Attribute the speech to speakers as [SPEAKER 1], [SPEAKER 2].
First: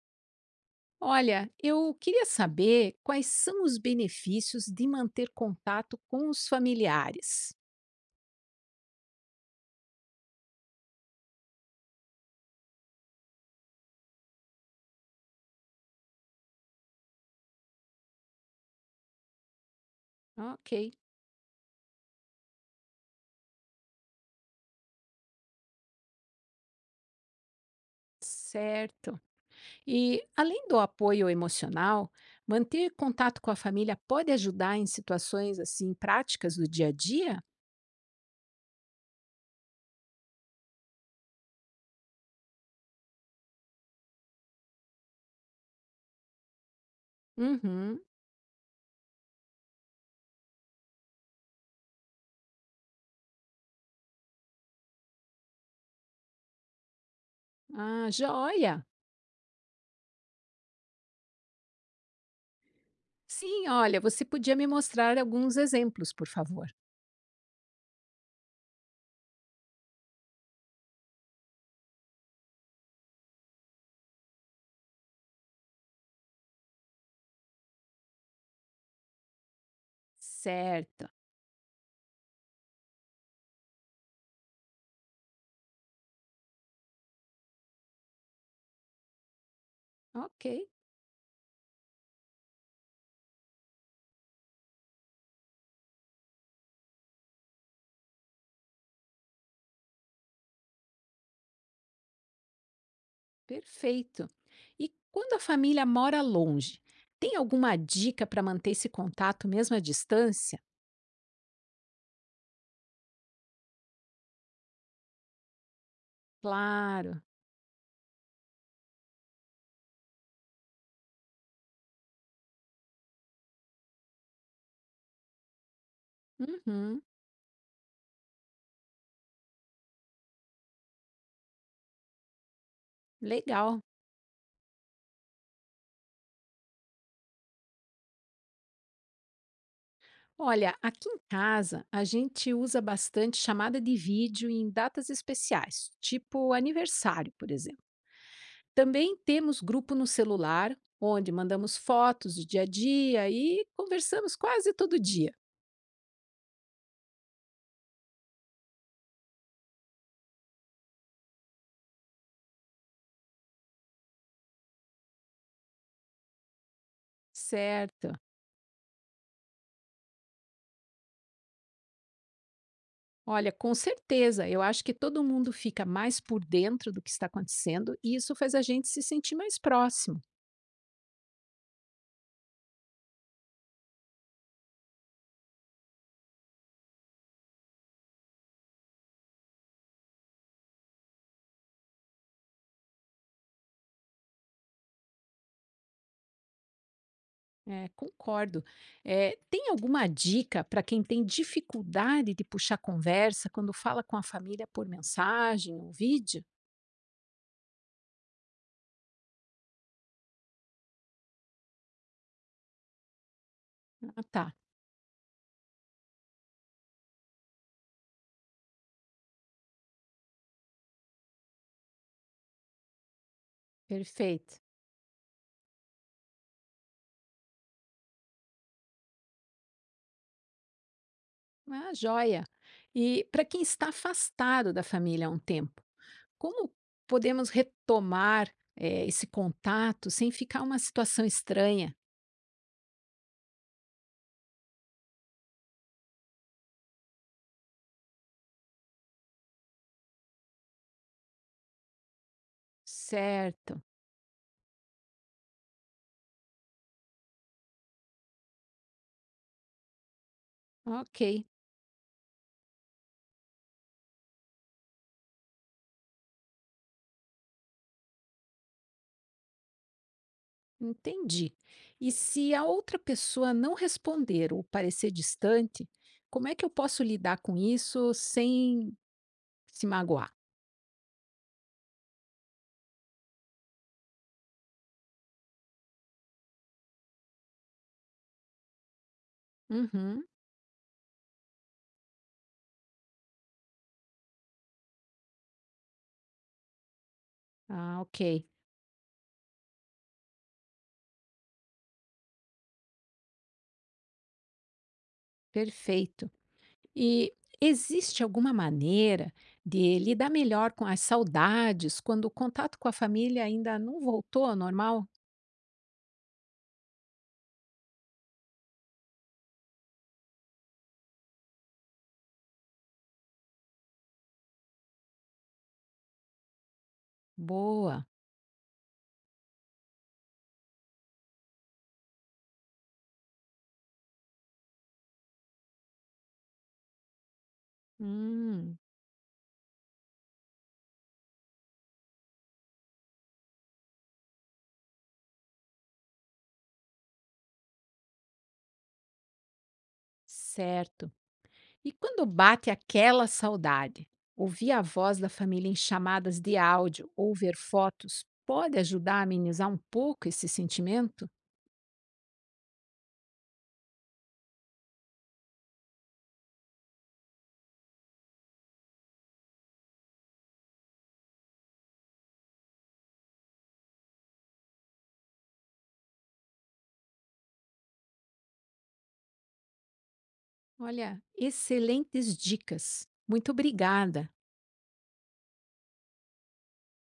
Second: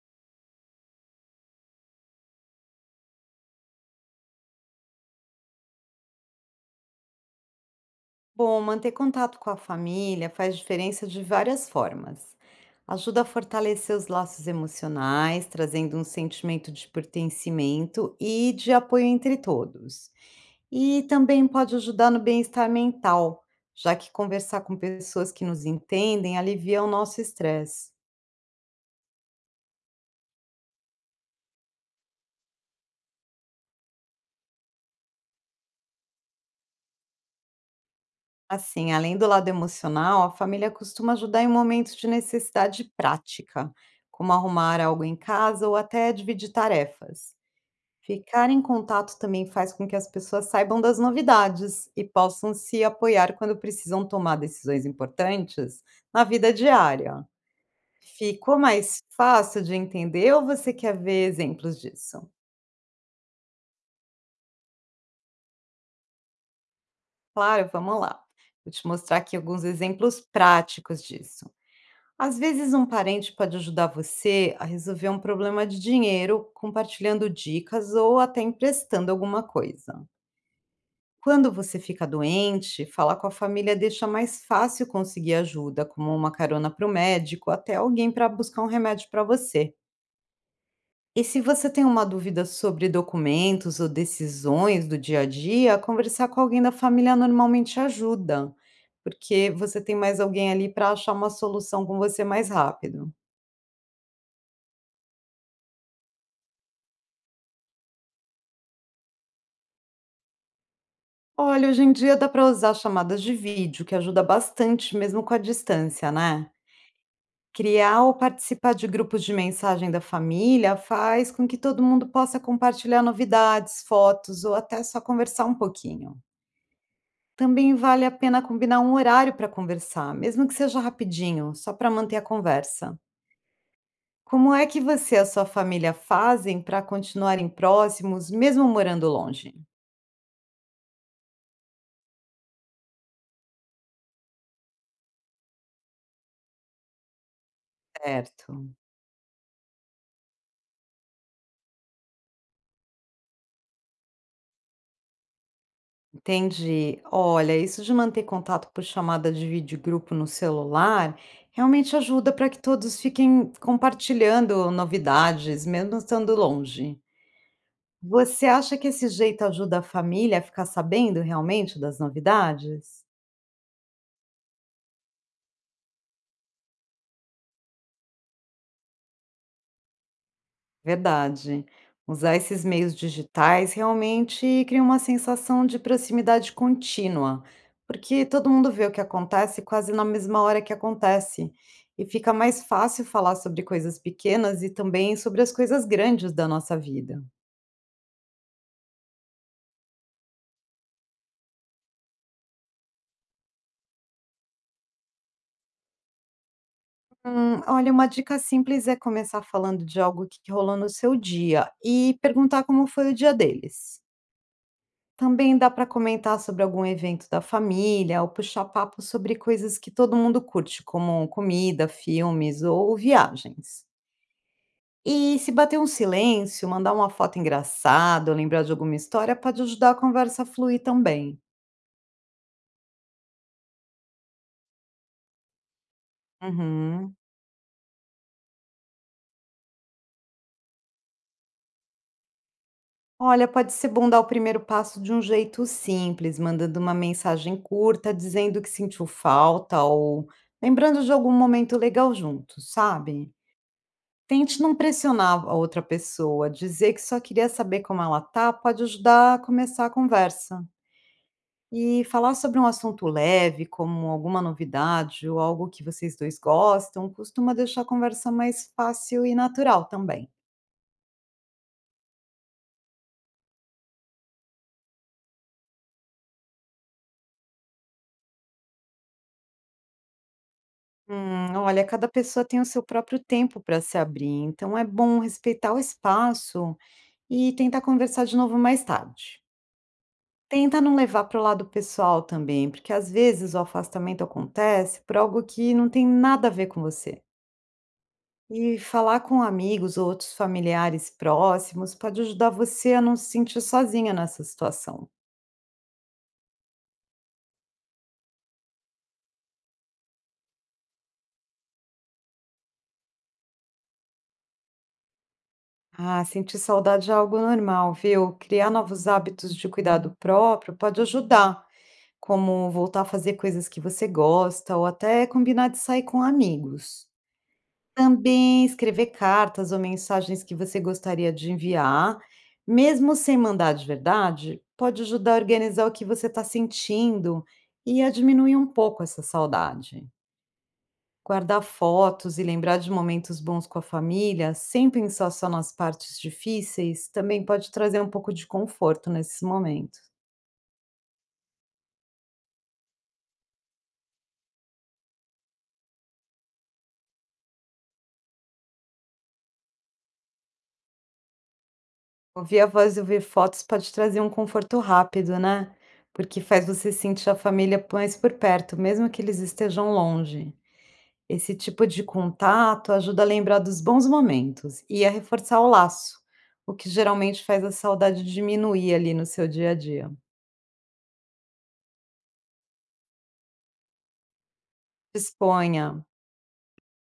[SPEAKER 1] Olha, eu queria saber quais são os benefícios de manter contato com os familiares.
[SPEAKER 2] Bom, manter contato com a família faz diferença de várias formas. Ajuda a fortalecer os laços emocionais, trazendo um sentimento de pertencimento e de apoio entre todos.
[SPEAKER 1] Ok,
[SPEAKER 2] E também pode ajudar no bem-estar mental, já que conversar com pessoas que nos entendem alivia o nosso estresse.
[SPEAKER 1] certo. E além do apoio emocional, manter contato com a família pode ajudar em situações assim práticas do dia a dia?
[SPEAKER 2] Assim, além do lado emocional, a família costuma ajudar em momentos de necessidade prática, como arrumar algo em casa ou até dividir tarefas.
[SPEAKER 1] Uhum.
[SPEAKER 2] Ficar em contato também faz com que as pessoas saibam das novidades e possam se apoiar quando precisam tomar decisões importantes na vida diária.
[SPEAKER 1] Ah,
[SPEAKER 2] Ficou
[SPEAKER 1] joia.
[SPEAKER 2] mais fácil de entender ou você quer ver exemplos disso?
[SPEAKER 1] Sim, olha, você podia me mostrar alguns exemplos, por favor.
[SPEAKER 2] Claro, vamos lá. Vou te mostrar aqui alguns exemplos práticos disso. Às vezes, um parente pode ajudar você a resolver um problema de dinheiro compartilhando dicas ou até emprestando alguma coisa.
[SPEAKER 1] Certo.
[SPEAKER 2] Quando você fica doente, falar com a família deixa mais fácil conseguir ajuda, como uma carona para o médico, até alguém para buscar um remédio para você.
[SPEAKER 1] Ok.
[SPEAKER 2] E se você tem uma dúvida sobre documentos ou decisões do dia a dia, conversar com alguém da família normalmente ajuda, porque você tem mais alguém ali para achar uma solução com você mais rápido.
[SPEAKER 1] Perfeito. E quando a família mora longe, tem alguma dica para manter esse contato mesmo à distância?
[SPEAKER 2] Olha, hoje em dia dá para usar chamadas de vídeo, que ajuda bastante mesmo com a distância, né?
[SPEAKER 1] Claro.
[SPEAKER 2] Criar ou participar de grupos de mensagem da família faz com que todo mundo possa compartilhar novidades, fotos ou até só conversar um pouquinho.
[SPEAKER 1] Uhum,
[SPEAKER 2] Também vale a pena combinar um horário para conversar, mesmo que seja rapidinho, só para manter a conversa.
[SPEAKER 1] legal.
[SPEAKER 2] Como é que você e a sua família fazem para continuarem próximos, mesmo morando longe?
[SPEAKER 1] Olha, aqui em casa a gente usa bastante chamada de vídeo em datas especiais, tipo aniversário, por exemplo.
[SPEAKER 2] Certo.
[SPEAKER 1] Também temos grupo no celular, onde mandamos fotos do dia a dia e conversamos quase todo dia.
[SPEAKER 2] Entendi. Olha, isso de manter contato por chamada de videogrupo no celular realmente ajuda para que todos fiquem compartilhando novidades, mesmo estando longe.
[SPEAKER 1] Certo.
[SPEAKER 2] Você acha que esse jeito ajuda a família a ficar sabendo realmente das novidades?
[SPEAKER 1] Olha, com certeza, eu acho que todo mundo fica mais por dentro do que está acontecendo e isso faz a gente se sentir mais próximo.
[SPEAKER 2] Verdade. Usar esses meios digitais realmente cria uma sensação de proximidade contínua, porque todo mundo vê o que acontece quase na mesma hora que acontece. E fica mais fácil falar sobre coisas pequenas e também sobre as coisas grandes da nossa vida.
[SPEAKER 1] É, concordo. É, tem alguma dica para quem tem dificuldade de puxar conversa quando fala com a família por mensagem ou vídeo?
[SPEAKER 2] Olha, uma dica simples é começar falando de algo que rolou no seu dia e perguntar como foi o dia deles.
[SPEAKER 1] Ah, tá,
[SPEAKER 2] Também dá para comentar sobre algum evento da família ou puxar papo sobre coisas que todo mundo curte, como comida, filmes ou viagens.
[SPEAKER 1] perfeito.
[SPEAKER 2] E se bater um silêncio, mandar uma foto engraçada ou lembrar de alguma história pode ajudar a conversa a fluir também.
[SPEAKER 1] Ah, joia. E para quem está afastado da família há um tempo, como
[SPEAKER 2] Uhum.
[SPEAKER 1] podemos retomar, é, esse contato sem ficar uma situação estranha?
[SPEAKER 2] Olha, pode ser bom dar o primeiro passo de um jeito simples, mandando uma mensagem curta dizendo que sentiu falta ou lembrando de algum momento legal juntos, sabe?
[SPEAKER 1] Certo,
[SPEAKER 2] Tente não pressionar a outra pessoa, dizer que só queria saber como ela tá pode ajudar a começar a conversa.
[SPEAKER 1] ok.
[SPEAKER 2] E falar sobre um assunto leve, como alguma novidade ou algo que vocês dois gostam, costuma deixar a conversa mais fácil e natural também.
[SPEAKER 1] Entendi. E se a outra pessoa não responder ou parecer distante, como é que eu posso lidar com isso sem se magoar?
[SPEAKER 2] Olha, cada pessoa tem o seu próprio tempo para se abrir, então é bom respeitar o espaço e tentar conversar de novo mais tarde.
[SPEAKER 1] Uhum.
[SPEAKER 2] Tenta não levar para o lado pessoal também, porque às vezes o afastamento acontece por algo que não tem nada a ver com você.
[SPEAKER 1] Ah, ok.
[SPEAKER 2] E falar com amigos ou outros familiares próximos pode ajudar você a não se sentir sozinha nessa situação.
[SPEAKER 1] Perfeito. E existe alguma maneira de lidar melhor com as saudades quando o contato com a família ainda não voltou ao normal?
[SPEAKER 2] Ah, sentir saudade é algo normal, viu? Criar novos hábitos de cuidado próprio pode ajudar, como voltar a fazer coisas que você gosta ou até combinar de sair com amigos.
[SPEAKER 1] Boa.
[SPEAKER 2] Também escrever cartas ou mensagens que você gostaria de enviar, mesmo sem mandar de verdade, pode ajudar a organizar o que você está sentindo e a diminuir um
[SPEAKER 1] Hum,
[SPEAKER 2] pouco essa saudade. Guardar fotos e lembrar de momentos bons com a família, sem pensar só nas partes difíceis, também pode trazer um pouco de conforto nesses momentos.
[SPEAKER 1] certo. E quando bate aquela saudade, ouvir a voz da família em chamadas de áudio ou ver fotos pode ajudar a amenizar um pouco esse sentimento?
[SPEAKER 2] Ouvir a voz e ouvir fotos pode trazer um conforto rápido, né? Porque faz você sentir a família mais por perto, mesmo que eles estejam longe. Esse tipo de contato ajuda a lembrar dos bons momentos e a reforçar o laço, o que geralmente faz a saudade diminuir ali no seu dia a dia.
[SPEAKER 1] Olha, excelentes dicas. Muito obrigada.
[SPEAKER 2] Espanha,